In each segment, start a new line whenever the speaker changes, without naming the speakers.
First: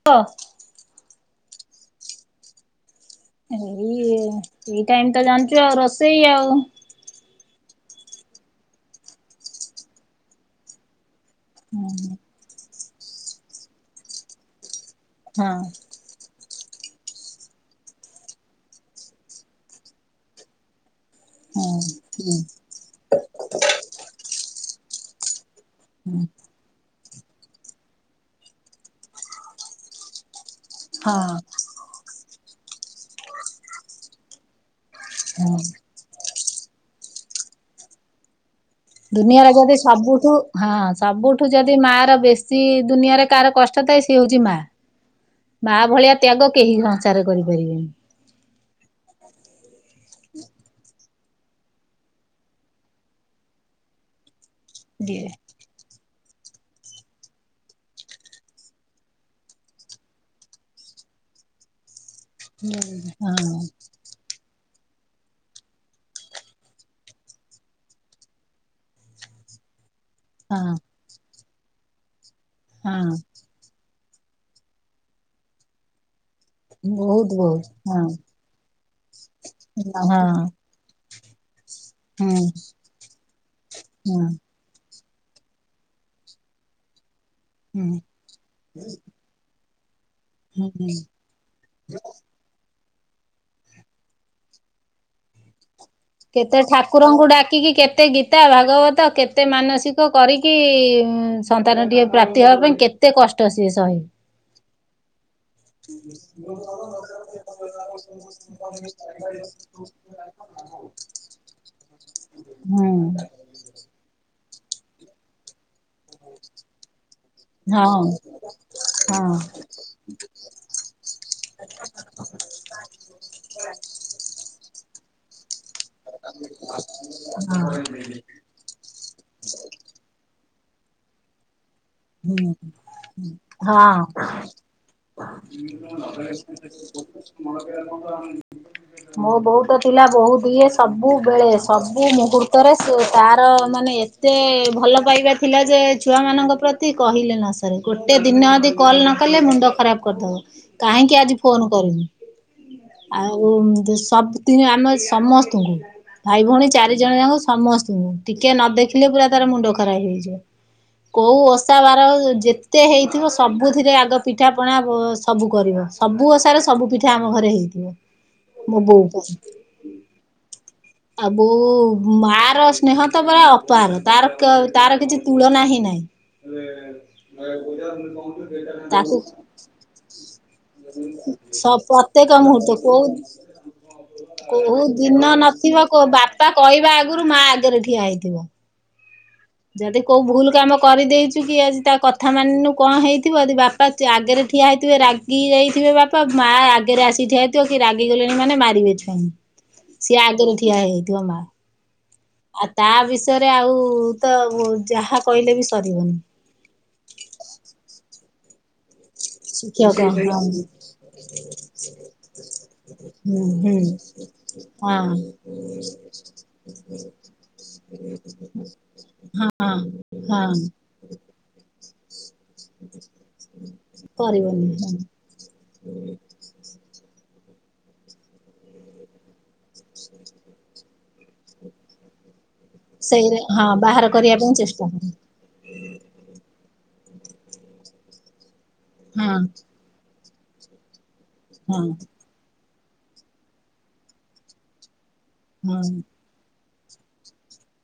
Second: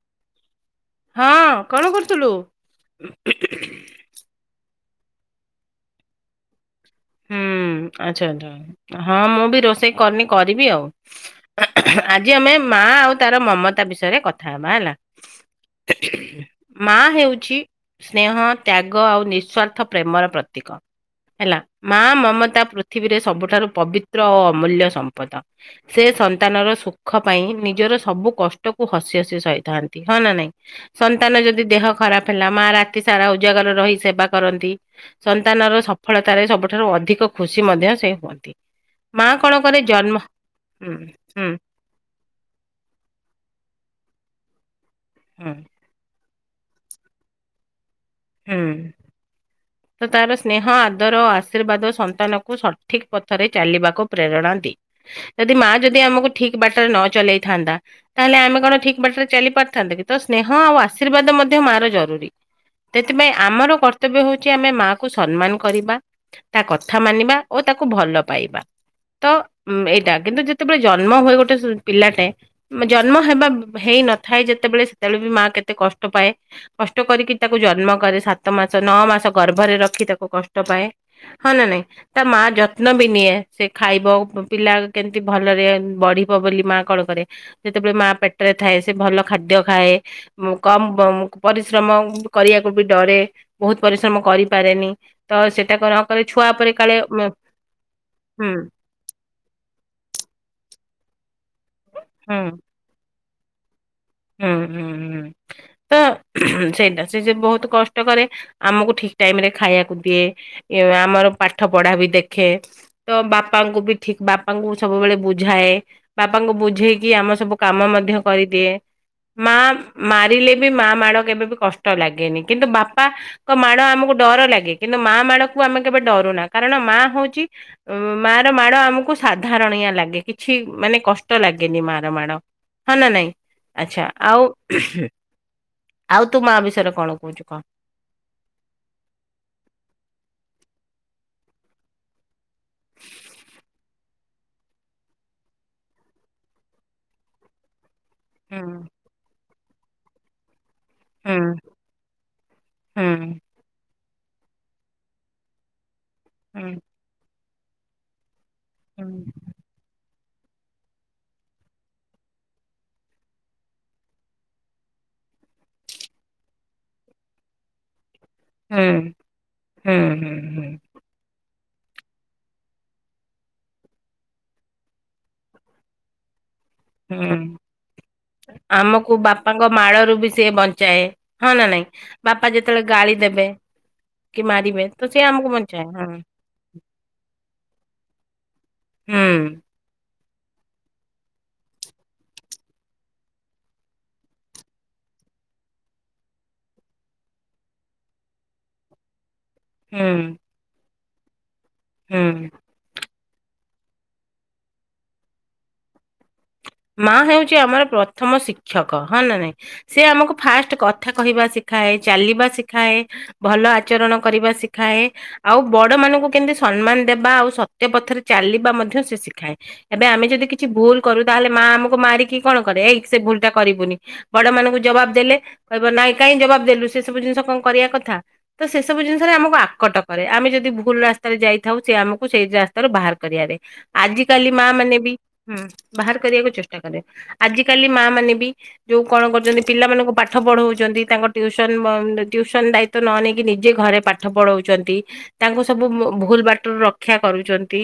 [unintelligible]
ହଁ କଣ କରୁଥୁଲୁ?
ଏଇ ଏ ଏଇ ଟାଇମ୍ ତ ଜାଣିଚୁ ଆଉ ରୋଷେଇ ଆଉ।
ହୁଁ ଆଚ୍ଛା ଆଚ୍ଛା ହଁ ମୁଁ ବି ରୋଷେଇ କରିନି କରିବି ଆଉ। ଆଜି ଆମେ ମା ଆଉ ତାର ମମତା ବିଷୟରେ କଥା ହବା ହେଲା।
ହଁ।
ମା ହେଉଚି ସ୍ନେହ ତ୍ୟାଗ ଆଉ ନିଃସ୍ଵାର୍ଥ ପ୍ରେମର ପ୍ରତୀକ ହେଲା।
ହଁ
ମା
ହୁଁ
ମମତା ପୃ ଥିବୀରେ ସବୁଠାରୁ ପବିତ୍ର ଆଉ ଅମୂଲ୍ୟ ସମ୍ପଦ। ସେ
ହୁଁ
ସନ୍ତାନର ସୁଖ ପାଇଁ ନିଜର ସବୁ କଷ୍ଟକୁ ହସି ହସି ସହିଥାନ୍ତି ହଁ ନା ନାଇଁ।
ହଁ
ସନ୍ତାନ ଯଦି ଦେହ ଖରାପ ହେଲା ମା ରାତି ସାରା ଉଜାଗରରେ ରହି ସେବା କରନ୍ତି।
ହଁ
ସନ୍ତାନର ସଫଳତାରେ ସବୁଠାରୁ ଅଧିକ ଖୁସି ମଧ୍ୟ ସେ ହୁଅନ୍ତି। ମା
ଦୁନିଆରେ
କଣ
ଯଦି
କରେ ଜନ୍ମ
ସବୁଠୁ ହଁ
ହୁଁ
ସବୁଠୁ
ହୁଁ
ଯଦି ମାର ବେ ଶୀ ଦୁନିଆରେ କାହାର କଷ୍ଟ ଥାଏ ସିଏ ହୋଉଚି ମା।
ହୁଁ।
ମା ଭଳିଆ ତ୍ୟାଗ କେହି ସଂସାର କରିପାରିବେନି।
ହୁଁ। ତ ତାର ସ୍ନେହ ଆଦର ଓ ଆଶୀର୍ବାଦ ସନ୍ତାନକୁ ସଠିକ ପଥରେ ଚାଲିବାକୁ ପ୍ରେରଣା
ଦିଏ
ଯଦି ମା ଯଦି ଆମକୁ ଠିକ ବାଟରେ ନ ଚଲେଇଥାନ୍ତା ତାହେଲେ ଆମେ କଣ ଠିକ୍ ବାଟରେ ଚାଲି ପାରିଥାନ୍ତେ କି ତ ସ୍ନେହ ଆଉ ଆଶୀର୍ବାଦ ମଧ୍ୟ ମାର ଜରୁରୀ ସେଥିପାଇଁ ଆମର
ହଁ
କର୍ତ୍ତବ୍ୟ ହଉଛି ଆମେ ମା କୁ ସମ୍ମାନ କରିବା ତା କଥା ମାନିବା ଓ ତାକୁ ଭଲ ପାଇବା। ତ ଉଁ ଏଇଟା। କିନ୍ତୁ
ହଁ
ଯେତେବେଳେ ଜନ୍ମ ହୁଏ ଗୋଟେ ପିଲାଟେ
ହଁ
ଜନ୍ମ ହେବା ହେଇନ ଥାଏ ଯେତେବେଳେ ସେତେବେଳେ ବି ମା କେତେ କଷ୍ଟ ପାଏ କଷ୍ଟ
ବହୁତ
କରିକି ତାକୁ
ବହୁତ
ଜନ୍ମ କରେ
ହଁ
ସାତ ମାସ ନଅ ମାସ ଗର୍ଭରେ ରଖି ତାକୁ
ହଁ
କଷ୍ଟ ପାଏ। ହଁ ନା ନାଇଁ ତା ମା
ହୁଁ
ଯତ୍ନ ବି ନିଏ ସେ ଖାଇବ।
ହୁଁ
ପିଲା କେମିତି ଭଲରେ ବଢିବ ବୋଲି ମା କଣ କରେ ଯେତେବେଳେ ମା
ହୁଁ
ପେଟରେ ଥାଏ ସେ ଭଲ ଖାଦ୍ୟ ଖାଏ କମ୍
ହୁଁ
ବମ୍ ପରିଶ୍ରମ କରିବାକୁ ବି ଡରେ ବହୁତ୍‌ ପରିଶ୍ରମ କରିପାରେନି। ତ ସେଟା କର।
କେତେ ଠାକୁରଙ୍କୁ ଡାକିକି କେତେ ଗୀତା
ହୁଁ
ଭାଗବତ କେତ୍ କେତେ ମାନସିକ କରିକି ସନ୍ତାନ ଟିକେ
ହୁଁ।
ପ୍ରାପ୍ତି ହବା ପାଇଁ କେତେ କଷ୍ଟ ସିଏ ସହେ।
ହୁଁ ହୁଁ ହୁଁ। ତ ସେଇଟା ସେ ଯେ ବହୁତ କଷ୍ଟ କରେ ଆମକୁ ଠିକ୍ ଟାଇମ ରେ ଖାଇବାକୁ ଦିଏ। ଆମର ପାଠ ପଢା ବି ଦେଖେ
ହୁଁ
ତ ବାପାଙ୍କୁ ବି ଠିକ୍ ବାପ୍ ବାପାଙ୍କୁ ସବୁବେଳେ ବୁଝାଏ ବାପାଙ୍କୁ ବୁଝେଇକି ଆମ ସବୁ
ହଁ
କାମ ମଧ୍ୟ କରିଦିଏ।
ହଁ
ମା ମାରିଲେ ବି ମା ମାଡ଼ କେବେ ବି କଷ୍ଟ ଲାଗେନି କିନ୍ତୁ ବାପା କ ମାଡ ଆମକୁ ଡର ଲାଗେ କିନ୍ତୁ ମା ମାଡ କୁ ଆମେ କେବେ ଡରୁନା କାରଣ ମା ହଉଛି
ହଁ
ଉ ମା। ମାଡ ଆମକୁ ସାଧାରଣିଆ ଲାଗେ କିଛି ମାନେ କଷ୍ଟ ଲାଗେନି ମାର ମାଡ ହଁ ନା ନାଇଁ। ଆଚ୍ଛା ଆଉ ଆଉ ତୁ ମା ବିଷୟରେ କଣ କହୁଛୁ କହ?
ହଁ। ମୋ ବୋଉତ ଥିଲା ବୋହୁତ୍‌ ଇଏ ସବୁବେଳେ ସବୁ ମୁହର୍ତୁ ତରେ ସୁଏ ତାର ମାନେ ଏତେ ଭଲ ପାଇବା ଥିଲା ଯେ ଛୁଆମାନଙ୍କ ପ୍ରତ୍ ତି କହିଲେ ନ ସରେ ଗୋଟେ ଦିନ
ହୁଁ
ଯଦି କଲ ନ କଲେ ମୁଣ୍ଡ ଖରାପ୍ କରିଦବ। କାହିଁକି ଆଜି
ହୁଁ
ଫୋନ କରୁନୁ
ହୁଁ
ଆଉ ମିତି ସବ୍ ତିନିଏ ଆମ ସମସ୍ତଙ୍କୁ ଭାଇ ଭଉଣୀ
ହୁଁ
ଚାରି ଜଣ ଯାକ ସମସ୍ତଙ୍କୁ। ଟିକେ ନ
ହୁଁ
ଦେଖିଲେ ପୁରା ତାର ମୁଣ୍ଡ ଖରାପ ହେଇଯିବ କୋଉ ଅସ୍‌ ଓଷା ବାର ହୋଉ ଯେତେ ହେଇଥିବ ସବୁଥିରେ ଆଗ ପିଠାପଣା ଭୋ ସବୁ କରିବ। ସବୁ ଓଷାରେ ସବୁ ପିଠା ଆମ ଘରେ ହେଇଥିବ।
[inaudible]
ମୋ ବଉ କୁ
ହୁଁ ହୁଁ
ଆଉ ବୋଉ ମା ର ସ୍ନେହ ତ ପୁରା ଅପାର ତାର ତ ତାର କିଛି ତୁଳନା ହିଁ ନାହିଁ। ଉରେ।
ହୁଁ
ତାକୁ
ଆମକୁ ବାପାଙ୍କ ମାଳରୁ ବି ସିଏ ବଞ୍ଚାଏ। ହଁ
ସ
ନା ନାଇଁ
ପ୍ରତ୍ୟେକ
ବାପା ଯେତେବେଳେ ଗାଳି ଦେବେ କି
କୋହୁ
ମାରିବେ ତ ସିଏ
ଦିନ
ଆମକୁ
ନଥିବ
ବଞ୍ଚାଏ ହଁ
କୋଉ ବାପା କହିବା ଆଗରୁ ମା ଆଗରେ ଠିଆ ହେଇଥିବ।
ହୁଁ।
ଯଦି କୋଉ ଭୁଲ କାମ କରିଦେଇଛୁ କି ଆଜି ତା କଥା ମାନିନୁ କଣ ହେଇଥିବ ଯଦି ବାପ୍ ପା ସିଏ ଆଗେରେ ଠିଆ ହେଇଥିବେ ରାଗି ଯାଇଥିବେ ବାପା ମାଆ ଆଗରେ ଆସି ଠିଆ ହେଇଥିବ କି ରାଗିଗଲେଣି ମାନେ ମାରିବେ। ଛୁ ସିଏ
ହୁଁ
ଆଗରେ ଠିଆ ହେଇଥିବ ମା।
ହୁଁ।
ଆ ତା ବିଷୟରେ ଆଉ ତ ଯାହା କହିଲେ ବି ସରିବନି।
ମା ହେଉଛି ଆମର ପ୍ରଥମ ଶିକ୍ କ୍ଷକ ହଁ ନା ନାଇଁ
ଶିଖିବାକୁ
ସେ ଆମକୁ
ହଁ
ଫାଷ୍ଟ କଥା କହିବା ଶିଖାଏ ଚାଲିବା ଶଖ ଖାଏ
ହୁଁ
ଭଲ
ହୁଁ
ଆଚରଣ କରିବା ଶିଖାଏ
ହଁ
ଆଉ ବଡ ମାନଙ୍କୁ କେମିତି ସମ୍ମାନ ଦେବା ଆଉ ସ ତ୍ଯ ପଥରେ ଚାଲିବା ମଧ୍ୟ ସେ ଶିଖାଏ
ହଁ
ଏବେ ଆମେ ଯଦି
ହଁ
କିଛି ଭୁଲ କରୁ ତାହେଲେ ମା ଆମକୁ ମାରିକ କି କଣ କରେ? ଏଇ ସେ ଭୁଲ ଟା କରିବୁନି ବଡ
କରିବନି
ମାନଙ୍କୁ
ହଁ
ଜବାବ୍ ଦେଲେ କହିବ ନାଇଁ କାଇଁ ଜବାବ୍ ଦେଲୁ ସେ ଏତେ ସବୁ ଜିନିଷ କଣ କରିବା କଥା। ତ ସେସବୁ ଜିନିଷରେ ଆମକୁ ଆକଟ କରେ ଆମେ ଯଦି ଭୁଲ ରାସ୍ତାରେ ଯାଇଥାଉ ସେ ଆମକୁ ସେଇ ରା ସ୍ତାରୁ ବାହାର
ସେଇରେ
କରିବାରେ
ହଁ ବାହାର
ଆଜି
କରିବା
କାଲି
ପାଇଁ
ମା
ଚେଷ୍ଟା
ମାନେ
କର
ବି ହୁଁ ବାହାର କରିବାକୁ ଚେଷ୍ଟା କରେ ଆଜିକାଲି ମା ମାନେ ବି ଯୋଉ କଣ
ହଁ
କରୁଛନ୍ତି ପିଲାମାନଙ୍କୁ ପା ପାଠ ପଢ଼ଉଚନ୍ତି, ତାଙ୍କ ଟ୍ୟୁସନ୍
ହଁ
ବନ୍ଦ୍ ଅ ଟିଉସନ୍ ଦାୟିତ୍ଵ ନ ନେଇକି ନିଜେ ଘରେ ପାଠ ପଢଉଛନ୍ତି ତାଙ୍କୁ ସବୁ
ହଁ
ଭୁଲ ବାଟରୁ ରକ୍ଷ ରକ୍ଷା କରୁଚନ୍ତି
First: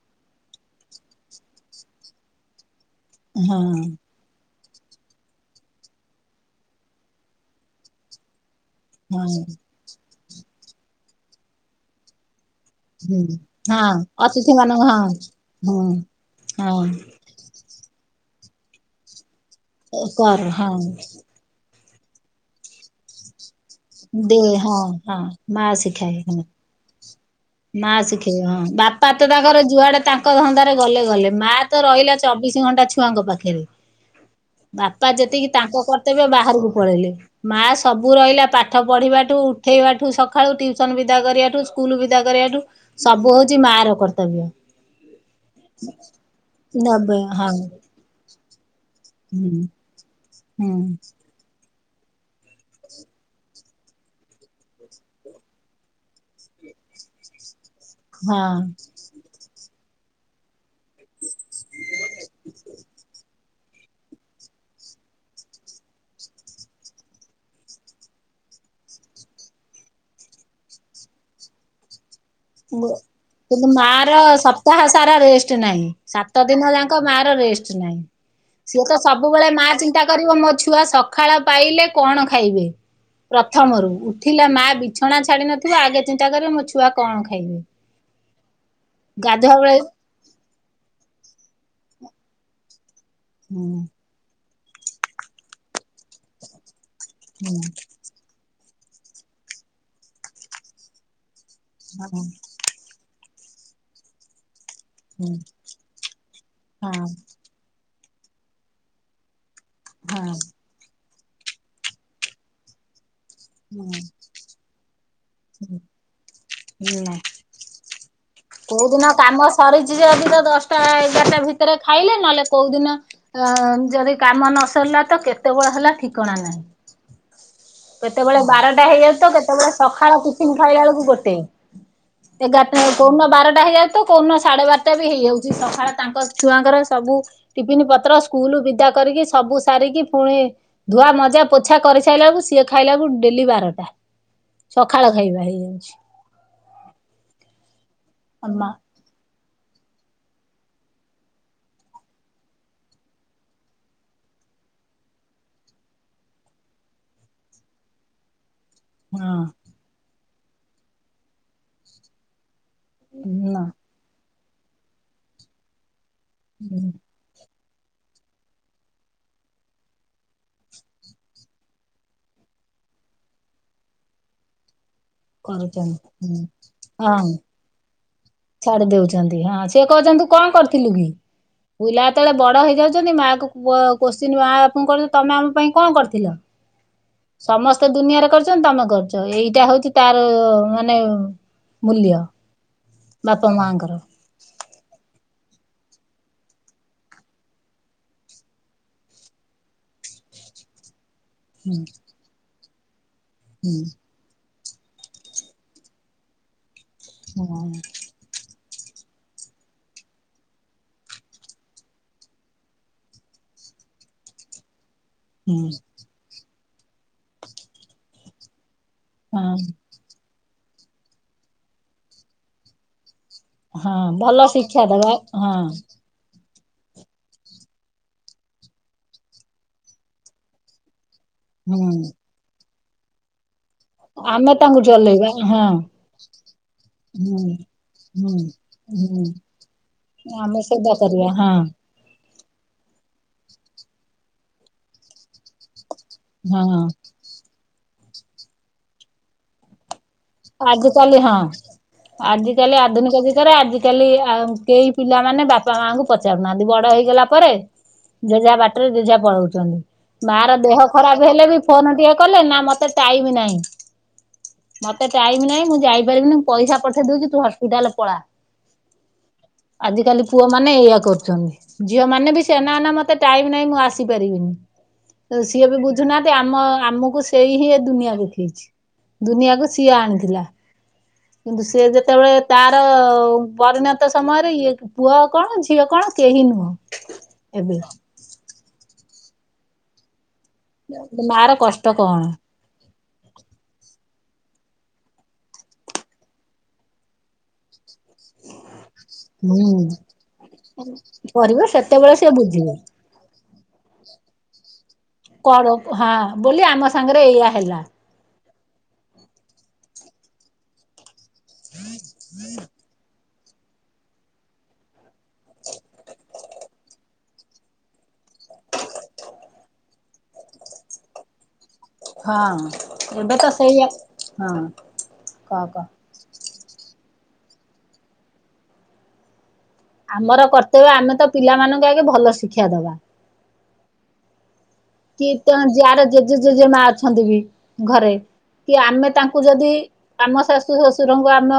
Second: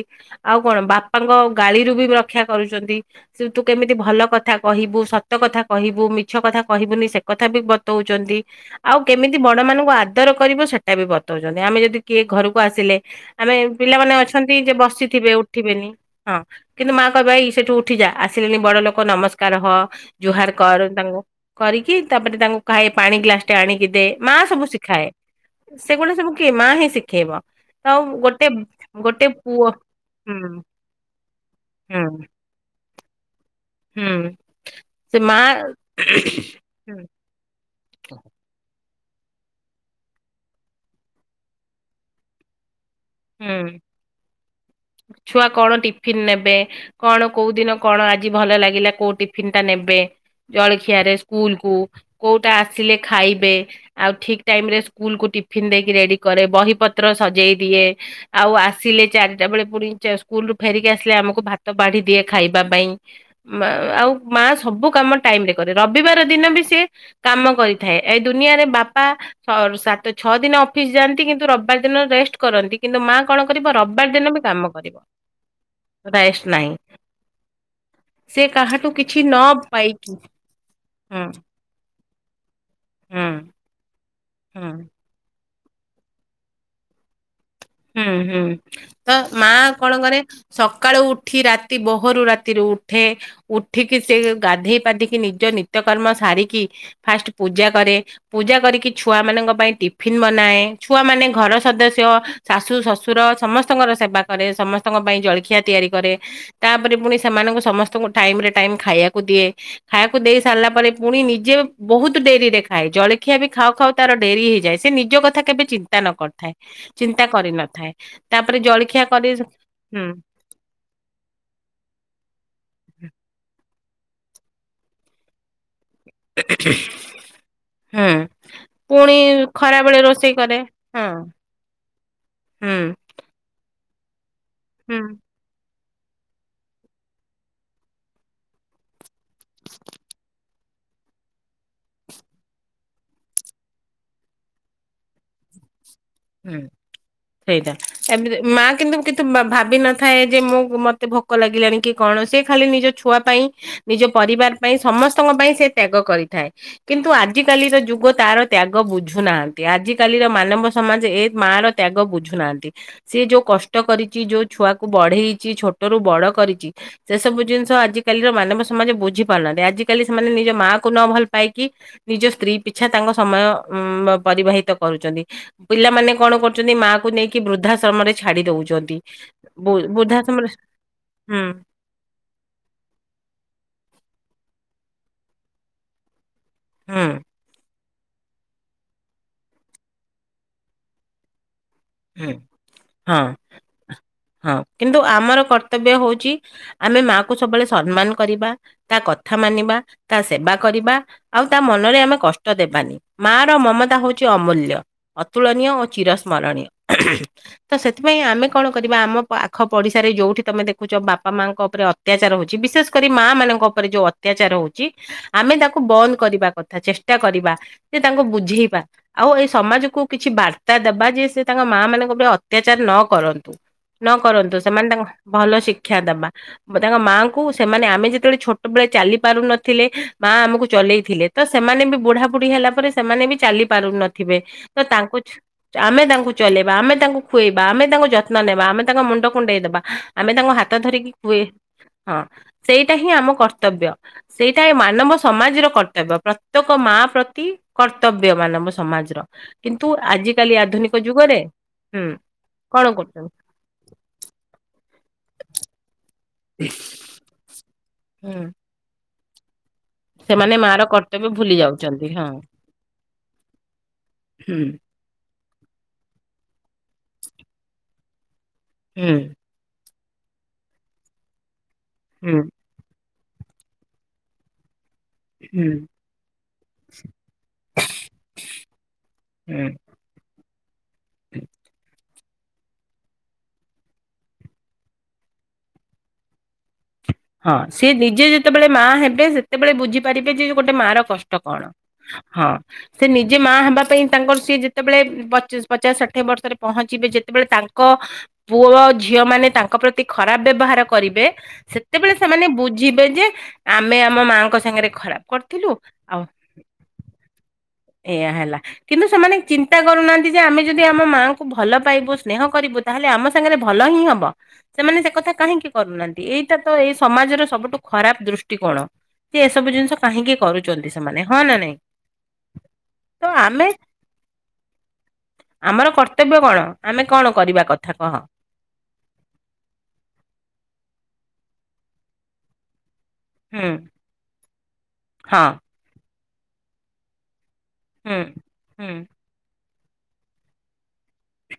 ଆଉ କଣ ବାପାଙ୍କ ଗାଳିରୁ ବି ରକ୍ଷା କରୁଚନ୍ତି। ସେ
ହଁ
ତୁ କେମିତି ଭଲ କ କଥା କହିବୁ ସତ କଥା କହିବୁ ମିଛ କଥା କହିବୁନି ସେ କଥା ବି ବତଉଚନ୍ତି। ଆଉ କେମିତି
ହଁ।
ବଡମାନଙ୍କୁ ଆଦର କରିବ ସେଟାବି ବତଉଛନ୍ତି ଆମେ ଯଦି କିଏ ଘରକୁ ଆସିଲେ
ହୁଁ
ଆମେ
ହଁ
ପିଲାମାନେ
ଅତିଥି
ଅଛନ୍ତି ଯେ
ମାନଙ୍କୁ ହଁ
ବସିଥିବେ ଉଠିବେନି
ହୁଁ
ହଁ କିନ୍ତୁ ମା
ହଁ
କହିବ ଏଇ ସେଠୁ ଉଠିଯା ଆସିଲେଣି ବଡ ଲୋକ ନମସ୍କ କାର ରହ
କର
ଜୁହାର୍
ହଁ
କର୍ ତାଙ୍କୁ କରିକି ତାପରେ ତାଙ୍କୁ ଖାଇ ପାଣି ଗ୍ଲାସ୍ ଟାଣିକି ଦେ ମା ସବୁ
ହଁ
ଶିଖାଏ
ହଁ ମା
ସେଗୁଡା
ଶିଖାଏ
ସବୁ
ହଁ।
କିଏ ମା ହିଁ ଶିଖେଇବ ତ
ମା
ଆଉ
ଶିଖେଇ
ଗୋଟେ
ହଁ ବାପା
ଗୋଟେ
ତ ତାଙ୍କର
ପୁଅ
ଯୁଆଡେ ତାଙ୍କ
ହୁଁ
ଧନ୍ଦାରେ ଗଲେ ଗଲେ ମା ତ ରହିଲା ଚ
ହୁଁ
ଚବିଶ ଘଣ୍ଟା ଛୁଆଙ୍କ ପାଖରେ
ହୁଁ
ବାପା
ସେ ମା
ଯେତିକି ତାଙ୍କ କର୍ତ୍ତବ୍ୟ ବାହାରକୁ
ହୁଁ
ପଳେଇଲେ ମା ସବୁ ରହିଲା ପାଠ ପାଠ ପଢ଼ିବାଠୁ, ଉଠେଇବାଠୁ, ସକାଳୁ ଟ୍ୟୁସନ୍ ବିଦା କରିବାଠୁ, ସ୍କୁଲ୍ ବିଦା କରିବାଠୁ ସବୁ ହୋଉଛି
ହୁଁ।
ମା ର କର୍ତ୍ତବ୍ୟ
ଛୁଆ କଣ ଟିଫିନ ନେବେ
ନବେ
କଣ
ହଁ
କୋଉ ଦିନ କଣ ଆଜି ଭଲ ଲାଗିଲା କୋଉ ଟିଫିନଟା
ହୁଁ
ନେବେ,
ହୁଁ
ଜଳଖିଆରେ ସ୍କୁଲକୁ। କୋଉଟା ଆସିଲେ ଖାଇବେ? ଆଉ ଠିକ୍ ଟାଇମ ରେ ସ୍କୁଲ କୁ ଟିଫିିନ୍ ଦେଇକି ରେଡି କରେ ବହି ପତ୍ର ସଜେଇ ଦିଏ ଆଉ
ହଁ।
ଆସିଲେ ଚାରି ଟା [unintelligible] ବେଳେ ପୁଣି ଚା [unintelligible] ସ୍କୁଲ୍ ରୁ ଫେରିକି ଆସିଲେ ଆମକୁ ଭାତ ବାଢ଼ି ଦିଏ ଖାଇବା ପାଇଁ ମା ଆଉ ମା ସବୁ କାମ ଟାଇମ୍ ରେ କରେ। ରବିବାର ଦିନ ବି ସିଏ କାମ କରିଥାଏ। ଏଇ ଦୁନିଆରେ ବାପା ସାତ ଛଅ ଦିନ ଅଫିସ୍ ଯାଆନ୍ତି କିନ୍ତୁ ରବିବାର ଦିନ ରେଷ୍ଟ କରନ୍ତି
ବ
କିନ୍ତୁ ମା କଣ କରିବ
କିନ୍ତୁ ମା
ରବିବାର
ର
ଦିନ ବି କାମ
ସପ୍ତାହ
କରିବ
ସାରା ରେଷ୍ଟ ନାହିଁ। ସାତ
ରାଇଷ୍ଟ
ଦିନ
ନାହିଁ
ଯାଙ୍କ ମା ର ରେଷ୍ଟ୍ କିଛି ନାହିଁ
ସେ
ସିଏ
କାହାଠୁ
ତ
କିଛି ନ
ସବୁବେଳେ ମା ଚିନ୍ତା
ପାଇକି
କରିବ ମୋ ଛୁଆ
ହୁଁ
ସକାଳ ପାଇଲେ କଣ ଖାଇବେ?
ହୁଁ
ପ୍ରଥମରୁ ଉଠିଲା ମା
ହୁଁ।
ବିଛ୍ ଛଣା ଛାଡ଼ି ନଥିବ ଆଗେ ଚିନ୍ତା କରିବ ମୋ ଛୁଆ କଣ ଖାଇବେ।
ହୁଁ-ହୁଁ ତ ମା
ଗାଧୁଆ ବେଳେ
କଣ କରେ? ସକାଳୁ ଉଠି ରାତି ବୋହରୁ ରାତିରୁ ଉଠେ
ହୁଁ
ଉଠିକି ସେ ଗାଧେଇ ପାଧି କି ନିଜ ନିତ୍ୟ କର୍ମ ସାରିକି ଫାଷ୍ଟ
ହୁଁ
ପୂଜା କରେ। ପୂଜା କରିକି ଛୁଆ ମାନଙ୍କ ପାଇଁ ଟିଫିନ୍ ବନାଏ। ଛୁଆ ମାନେ ଘର ସଦସ୍ୟ
ହଁ
ଶାଶୁ, ଶଶୁର ସମସ୍ତଙ୍କର ସେବା କରେ। ସମସ୍ତଙ୍କ ପାଇଁ
ହୁଁ
ଜଳଖିଆ ତିଆରି କରେ ତାପରେ
ହଁ
ପୁଣି ସେମାନଙ୍କୁ ସମସ୍ତଙ୍କୁ ଟାଇମ୍ ରେ ଟାଇମ୍ ଖାଇଆକୁ [inaudible] ଦିଏ ଖାଇଆକୁ
ହଁ
ଦେଇ ସାରିଲା ପରେ ପୁଣି ନିଜେ ବହୁତ୍ ଡେରିରେ ଖାଏ। ଜଳଖିଆ ବି ଖାଉ ଖାଉ
ହୁଁ
ତାର ଡେରି ହେଇଯାଏ। ସେ ନିଜ କଥା କେବେ ଚିନ୍ତା ନ କରିଥାଏ।
ହୁଁ ନା
ଚିନ୍ତା କରିନଥାଏ ତାପରେ
କୋଉ
ଜଳଖିଆ
ଦିନ
କରି
କାମ
ହୁଁ।
ସରିଛି ଯଦି
[unintelligible]
ତ ଦଶଟା ଏଗାରଟା ଭିତରେ ଖାଇଲେ ନହେଲେ କୋଉ ଦିନ ଆ ଯଦି କାମ ନ ସର୍ଲା ତ କେତେବେଳ ହେଲା ଠିକଣା ନାହିଁ
ହୁଁ
କେତେବେଳେ ବାରଟା
ପୁଣି
ହେଇଯାଉ ତ କେତେବେଳେ
ଖରା ବେଳେ
ସକାଳ
ରୋଷେଇ
ଟିଫିନ୍
କରେ
ଖାଇଲା ବେଳକୁ
ହଁ
ଗୋଟେ।
ହୁଁ
ଏଗାରଟା କୋଉନ ବାରଟା ହେଇଯାଉଛି ତ କୋଉନ ସାଢେ ବାରଟା
ହୁଁ
ବି ହେଇ ଯାଉଛି। ଚି ସକାଳେ ତାଙ୍କ ଛୁଆଙ୍କର ସବୁ ଟିଫିନି ପତ୍ର ସ୍କୁଲୁ [unintelligible] ବିଦା କରିକି ସବୁ ସାରିକି ପୁଣି ଧୁଆ, ମଜା, ପୋଛା କରି ସାଇଲା ବେଳୁକୁ ସିଏ ଖାଇଲାକୁ ଡେଲି ବାରଟା ସକାଳ ଖାଇବା ହେଇଯାଉଛି।
ହୁଁ ହେଇଟା ଏମିତି ମା
ଅମା
କିନ୍ତୁ କିତୁ [unintelligible] ମା ଭାବିନଥାଏ ଯେ ମୁଁ ମତେ ଭୋକ ଲାଗିଲାଣି କି କଣ ସେ ଖାଲି ନିଜ ଛୁଆ ପାଇଁ ନିଜ ପରିବାର ପାଇଁ ସମସ୍ତଙ୍କ ପାଇଁ ସେ ତ୍ୟାଗ କରିଥାଏ। କିନ୍ତୁ ଆଜିକାଲିର ଯୁଗ ତାର ତ୍ୟାଗ
ହଁ
ବୁଝୁନାହାନ୍ତି ଆଜିକାଲିର ମାନବ ସମାଜ ଏ ମା ର ତ୍ୟାଗ ବୁଝୁନାହାନ୍ତି। ସିଏ ଯୋଉ
ନା
କଷ୍ଟ କରିଚି ଯୋଉ ଛୁଆକୁ ବଢେଇଚି ଛୋଟରୁୁ ବଡ଼ କରିଚି ଏସବୁ ଜିନିଷ ଆଜିକାଲିର ମାନବ ସମାଜ ବୁଝି ପାରୁନାହାନ୍ତି ଆଜିକାଲି ସେମାନେ ନିଜ ମାଆ କୁ ନଭଲ ପାଇକି ନିଜ ସ୍ତ୍ରୀ ପିଛା ତାଙ୍କ ସମୟ ପରିବାହିତ କରୁଚନ୍ତି।
କରୁଛନ୍ତି
ପିଲାମାନେ କଣ
ହୁଁ।
କରୁଚନ୍ତି ମା କୁ
ହଁ
ନେଇକି ବୃଦ୍ଧାଶ୍ରମରେ ଛାଡି ଦଉଚନ୍ତି
ଦଉଛନ୍ତି ହଁ
ବୁ
ସିଏ
ବୃଦ୍ଧା
କହୁଛନ୍ତି କଣ
ସମରେ
କରିଥିଲୁ କି? ପିଲା ଯେତେବେଳେ ବଡ ହେଇଯାଉଚନ୍ତି ମା କୁ କୋ କୋସ୍ଚୀନ ମା ବାପକୁ କରୁଚନ୍ତି ତମେ ଆମ ପାଇଁ କଣ କରିଥିଲ।
ହୁଁ
ସମସ୍ତ ତ ଦୁନିଆରେ କରିଚନ୍ତି ତମେ କରଚ ଏଇଟା ହଉଚି ତାର ମାନେ ମୂଲ୍ୟ।
ହୁଁ ହଁ।
ତମ ମାଙ୍କର।
କିନ୍ତୁ ଆମର କର୍ତ୍ତବ୍ୟ ହଉଚି ଆମେ ମା କୁ ସବୁବେଳେ ସମ୍ମାନ କରିବା ତା କଥା ମାନିବା ତା ସେବା କରିବା ଆଉ ତା
ହୁଁ
ମନରେ ଆମେ କଷ୍ଟ ଦେବାନି ମା ର
ହୁଁ
ମମତା ହୋଉଚି ଚି ଅମୁଲ୍ୟ ଅତୁଳନୀୟ ଓ ଚିରଶ୍ନରଣୀୟ
ହଁ
ତ ସେଥିପାଇଁ ଆମେ କଣ କରିବା ଆମ ପାଖ ପଡିଶାରେ ଯୋଉଠି ତମେ ଦେଖୁଛ ବାପା ମାଙ୍କ ଉପରେ ଅତ୍ୟାଚାର ହୋଉଚି ବିଶେଷ କରି ମା ମାନଙ୍କ ଉପରେ ଯୋଉ ଅ ତ୍ୟାଚାର ହୋଉଚି ଆମେ
ହୁଁ
ତାକୁ ବନ୍ଦ କରିବା କଥା ଚେଷ୍ଟା କରିବା ଯେ ତାଙ୍କୁ ବୁଝେଇବା ଆଉ ଏଇ
ହଁ
ସମାଜକୁ କିଛି ବାର୍ତ୍ତା ଦେବା ଯେ ସେ ତାଙ୍କ ମାଆ ମାନଙ୍କ ଉପରେ ଅତ୍ୟାଚାର ନ କରନ୍ତୁ।
ହଁ
ନ
ଭଲ
କରନ୍ତୁ
ଶିକ୍ଷା
ସେମାନେ ତାଙ୍କୁ
ଦବା
ଭଲ
ହଁ
ଶିକ୍ଷା ଦେବା। ତାଙ୍କ ମାଆଙ୍କୁ ସେମାନେ ଆମେ ଯେତେବେଳେ ଛୋଟବେେଳେ ଚାଲି ପାରୁନଥିଲେ ମା ଆମକୁ ଚଲେଇଥିଲେ। ତ ସେମାନେ ବି
ହୁଁ
ବୁଢ଼ା ବୁଢୀ ହେଲା ପରେ ସେମାନେ ବି ଚାଲି ପାରୁ ନଥିବେ
ଆମେ
ତ ତାଙ୍କୁ
ଚଲେଇବା ହଁ
ଆମେ ତାଙ୍କୁ ଚଲେଇବା ଆମେ ତାଙ୍କୁ
ହୁଁ
ଖୁଆଇବା ଆମେ ତାଙ୍କୁ ଯତ୍ନ
ହୁଁ
ତ୍ନ ନେବା ଆମେ ତାଙ୍କ
ହୁଁ
ମୁଣ୍ଡ କୁଣ୍ଡେଇଦବା ଆମେ ତାଙ୍କୁ ହାତ
ସେବା
ଧରିକି
କରିବା
ଖୁଏ
ହଁ
ସେଇଟା ହିଁ ଆମ କର୍ତ୍ତବ୍ୟ ସେଇଟା ଏ ମାନବ ସମାଜର କ ର୍ତ୍ତବ୍ୟ ପ୍ରତ୍ୟେକ
ହଁ
ମା ପ୍ରତି କର୍ତ୍ତବ୍ୟ ମାନବ ସମାଜର। କିନ୍ତୁ ଆଜିକାଲି ଆଧୁନିକ
ଆଜିକାଲି
ଯୁଗରେ
ହଁ
କଣ କ
କାଲି ହ କେହି ପିଲାମାନୋନେ ବାପା ମାଙ୍କୁ ପଚାରୁନାହାନ୍ତି ବଡ ହେଇଗଲା ପରେ
ହୁଁ
ଜେଝା ବାଟ ଟରେ ଜେଝା ପଳଉଛନ୍ତି। ମା ର
ସେମାନେ
ଦେହ ଖରାପ
କର୍ତ୍ତବ୍ୟ
ହେଲେ
ଭୁଲି
ବି ଫୋନ
ଯାଉଛନ୍ତି
ଟିକେ
ହଁ
କଲେ ନା ମତେ ଟାଇମ୍ ନାହିଁ।
ହୁଁ।
ମତେ ଟାଇମ୍ ନାହିଁ ମୁଁ ଯାଇପାରିବିନି ମୁ ପଇସା ପଠେଇ ଦଉଚି ତୁ ହସ୍ପିଟାଲ ପଳା।
ହୁଁ।
ଆଜିକାଲି ପୁଅମାନେ ଏଇଆ କରୁଚନ୍ତି। ଝିଅ ମାନେ
ହୁଁ
ବି ସେ ନା ନା ମତେ ଟାଇମ ନାହିଁ ମୁଁ ଆସିପାରିବିନି। ତ ସିଏ
ହୁଁ।
ବି ବୁଝୁନାହାନ୍ତି ଆମ ଆମକୁ ସେଇ ହିଁ ଏ ଦୁନିଆ ଦେଖେଇଚି।
ହୁଁ
ଦୁନିଆକୁ କିଏ ଆଣିଥିଲା। କିନ୍ତୁ ସେ ଯେତେବେଳେ ତାର ପରିଣତ ସମୟରେ ଇଏ ପୁଅ କଣ ଝିଅ କଣ କେହି ନୁହଁ।
ହଁ
ଏବେ
ସିଏ ନିଜେ ଯେତେବେଳେ ମା ହେବେ ସେ ତେବେଳେ ବୁଝିପାରିବେ ଯେ ଗୋଟେ ମା ର କଷ୍ଟ
ମାର
କଣ।
କଷ୍ଟ କଣ?
ସେ ନିଜେ ମା ହେବା ପାଇଁ ତାଙ୍କର ସିଏ ଯେତେବେଳେ ପଚିସ ପଚାଶ ଷାଠିଏ ବର୍ଷରେ ପହଞ୍ଚିବେ, ଯେତେବେଳେ ତାଙ୍କ ଙ୍କ ପୁଅ ଝିଅ ମାନେ
ହୁଁ।
ତାଙ୍କ ପ୍ରତି ଖରାପ ବ୍ୟବହାର କରିବେ ସେତେବେଳେ ସେମାନେ ବୁଝି ବେ ଯେ ଆମେ ଆମ ମାଙ୍କ ସାଙ୍ଗରେ ଖରାପ କରିଥିଲୁ
କରଉ ହଁ
ଆଉ
ବୋଲି ଆମ ସାଙ୍ଗରେ ଏଇଆ ହେଲା।
ଏଇଆ ହେଲା। କିନ୍ତୁ ସେମାନେ ଚିନ୍ତା କରୁନାହାନ୍ତି ଯେ ଆମେ ଯଦି ଆମ ମାଆଙ୍କୁ ଙ୍କୁ ଭଲ ପାଇବୁ ସ୍ନେହ କରିବୁ ତାହେଲେ ଆମ ସାଙ୍ଗରେ ଭଲ ହିଁ ହବ ସେମାନେ ସେକଥା କାହିଁକି କରୁନାହାନ୍ତି ଏଇଟା ତ ଏଇ ସମାଜର ସବୁଠୁ ଖରାପ ଦୃଷ୍ଟିକୋଣ। ସବୁ ଜିନିଷ କାହିଁକି କରୁଛନ୍ତି ସେମାନେ। ହଁ ନା ନାଇଁ?
ହଁ
ତ
ଏବେତ
ଆମେ
ସେଇଆ ହଁ କ
ଆମର
କ।
କର୍ତ୍ତବ୍ୟ କଣ? ଆମେ କଣ କରିବା କଥା କହ?
ଆମର କର୍ତ୍ତବ୍ୟ ଆମେ ତ ପିଲା ମାନଙ୍କୁ ଆଗେ ଭଲ ଶିକ୍ଷା ଦବା।
ହୁଁ।
କି
ହଁ
ତେଣ ଯାଆର ଜେଜେ ଜେଜେ ମା ଅଛନ୍ତି ବି ଘରେ
ହୁଁ।
କି
ହୁଁ
ଆମେ ତାଙ୍କ କୁ ଯଦି ଆମ ଶାଶୁ ଶଶୁରଙ୍କୁ ଆମ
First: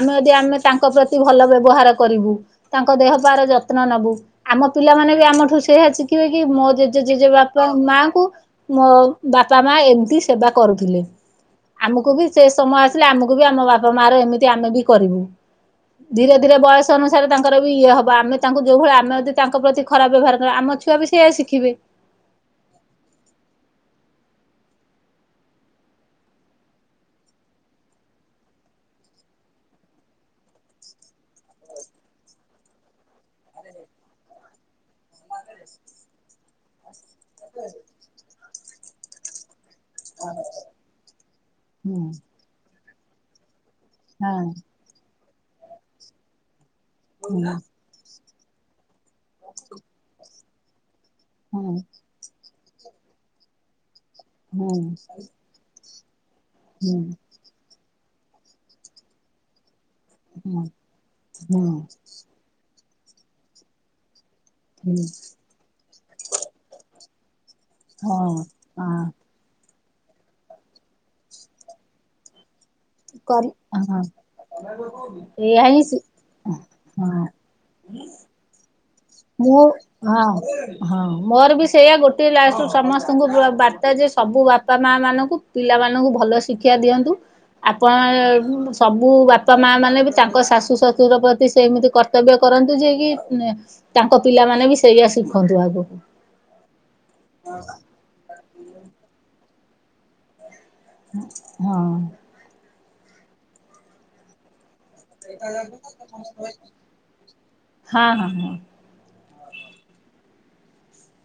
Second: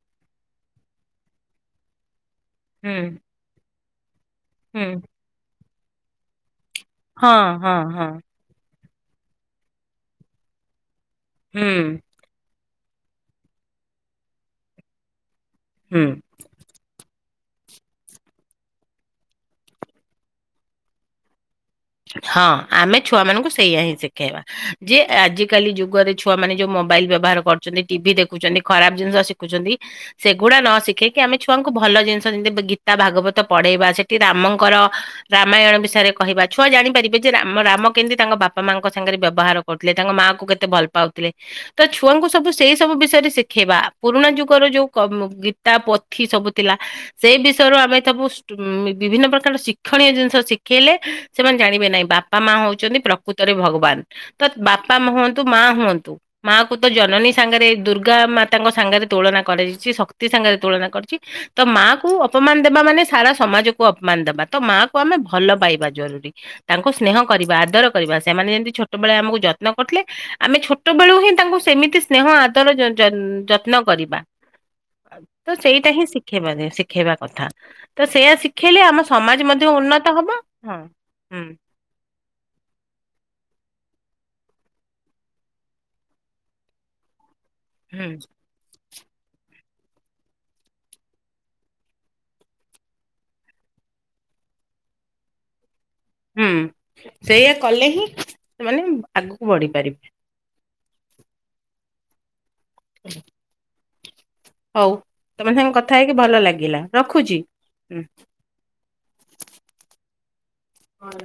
ଆମେ ଯଦି ଆମେ ତାଙ୍କ ପ୍ରତି ଭଲ ବ୍ୟବହାର କରିବୁ। ତାଙ୍କ
ହୁଁ
ଦେହ ପାର ଯତ୍ନ ନବୁ ଆମ
ହୁଁ
ପିଲାମାନେ ବି ଆମଠୁ ସେଇଆ ଶିଖିବେ କି ମୋ ଜେଜେ ଜେଜେବା
ହଁ ହଁ ହଁ
ମାଙ୍କୁ ମୋ ବାପା ମା ଏମିତି ସେବା କରୁଥିଲେ
ହୁଁ
ଆମକୁ ବି ସେ ସମୟ ଆସିଲେ ଆମକୁ ବି ଆମ ବାପା ମା ର ଏମିତି ଆମେ ବି କରିବୁ
ହୁଁ।
ଧୀରେ ଧୀରେ ବୟସ ଅନୁସାରେ ତାଙ୍କର ବି ଇଏ ହବ ଆମେ ତାଙ୍କୁ ଯେଉ ଭଳି ଆମେ ଯଦି ତାଙ୍କ ପ୍ରତି ଖରାପ ବ୍ୟବହାର କରିବା ଆମ ଛୁଆ ବି ସେଇଆ ଶିଖିବେ।
ହଁ ଆମେ ଛୁଆ ମାନଙ୍କୁ ସେଇଆ ହିଁ ଶିଖେଇବା। ଯେ ଆଜିକାଲି ଯୁଗରେ ଛୁଆମାନେ ଯୋଉ ମୋବାଇଲ ବ୍ୟବହାର କରୁଛନ୍ତି ଟିଭି ଦେଖୁଛନ୍ତି ଖରାପ ଜିନିଷ ଶିଖ ଖୁଛନ୍ତି ସେଗୁଡା ନ ଶିଖେଇକି ଆମେ ଛୁଆଙ୍କୁ ଭଲ ଜିନିଷ ଯେମତି ଗୀତା ଭାଗବତ ପଢେଇବା ସେଠି ରାମଙ୍କର ରାମାୟଣ ବିଷୟରେ କହିବା ଛୁଆ ଜାଣିପାରିବେ ଯେ ରାମରାମ କିମିତି ତାଙ୍କ ବାପା ମାଙ୍କ ସାଙ୍ଗରେ ବ୍ୟବହାର କଥିଲେ ତାଙ୍କ ମାଆ କୁ କେତେ ଭଲ ପାଉଥିଲେ ତ
ହୁଁ
ଛୁଆଙ୍କୁ ସବୁ ସେଇ ସବୁ ବିଷୟରେ ଶିଖେଇବା। ପୁରୁଣା
ହଁ
ଯୁଗର ଯୋଉ କ ଗୀତା ପଥି ସବୁ ଥିଲା ସେଇ
ହୁଁ।
ବିଷୟରୁ ଆମେ ସବୁ ଉ ବିଭିନ୍ନ ପ୍ରକାର ଶିକ୍ଷଣୀୟ ଜିନିଷ ଶିଖେଇଲେ ସେମାନେ ଜାଣିବେ
କରି
ନାହିଁ। ବାପା ମା ହଉଛନ୍ତି ପ୍ରକୃତରେ ଭଗବାନ ତ ବାପା ହୁଅନ୍ତୁ ମା ହୁଅନ୍ତୁ ମା କୁ ତ ଜନନୀ ସାଙ୍ଗରେ ଦୁର୍ଗା ମାତାଙ୍କ ସାଙ୍ଗରେ ତୁଳନା କରାଯାଇଛି ଶକ୍ ତି ସାଙ୍ଗରେ ତୁଳନା କରିଛି ତ ମା କୁ ଅପମାନ ଦେବା ମାନେ ସାରା ସମାଜକୁ ଅପମାନ ଦେବା। ତ ମା କୁ ଆମେ ଭଲ ପାଇବା ଜରୁରୀ। ତାଙ୍କୁ ସ୍ନେହ କରିବା ଆଦର କରିବା ସେମାନେ ଯେମିତି ଛୋଟ ବେଳେ ଆମକୁ ଯ ନ କରିଥିଲେ ଆମେ ଛୋଟ ବେଳୁ ହିଁ ତାଙ୍କୁ ସେମିତି ସ୍ନେହ ଆଦର ଯ-ଯ-ଯତ୍ନ କରିବା। ତ
ଏଇଆ
ସେଇଟା
ଶି
ହିଁ ଶିଖେଇବା ଶିଖେଇବା
ହଁ
କଥା ତ ସେଇୟା ଶିଖେଇଲେ ଆମ ସମାଜ
ମୁଁ
ମଧ୍ୟ ଉନ୍ନତ
ହଁ
ହବ ହଁ। ହୁଁ
ମୋର ବି ସେଇୟା ଗୋଟେ [unintelligible] ସମସ୍ତ ବାର୍ତ୍ତା ଯେ ସବୁ ବାପା ମା ମାନଙ୍କୁ ପିଲାମାନଙ୍କୁ ଭଲ ଶିକ୍ଷା ଦିଅନ୍ତୁ।
ହୁଁ।
ଆପଣ ସବୁ ବାପା ମା ମାନେ ବି ତାଙ୍କ ଶାଶୁ ଶ୍ୱଶୁର ପ୍ରତି ସେମିତି କର୍ତ୍ତବ୍ୟ କରନ୍ତୁ ଯିଏ କି ତାଙ୍କ ପିଲାମାନେ ବି ସେଇଆ ଶିଖନ୍ତୁ ଆଗକୁ।
ହୁଁ ସେଇଆ କଲେ ହିଁ ସେମାନେ ଆଗକୁ ବଢି ପାରିବେ।
ହଁ।
ହ ହଉ ତମ ସାଙ୍ଗେ କଥା ହେଇକି ଭଲ ଲାଗିଲା ରଖୁଛି ହୁଁ।
ହଁ ହଁ ହଁ।
ହଁ।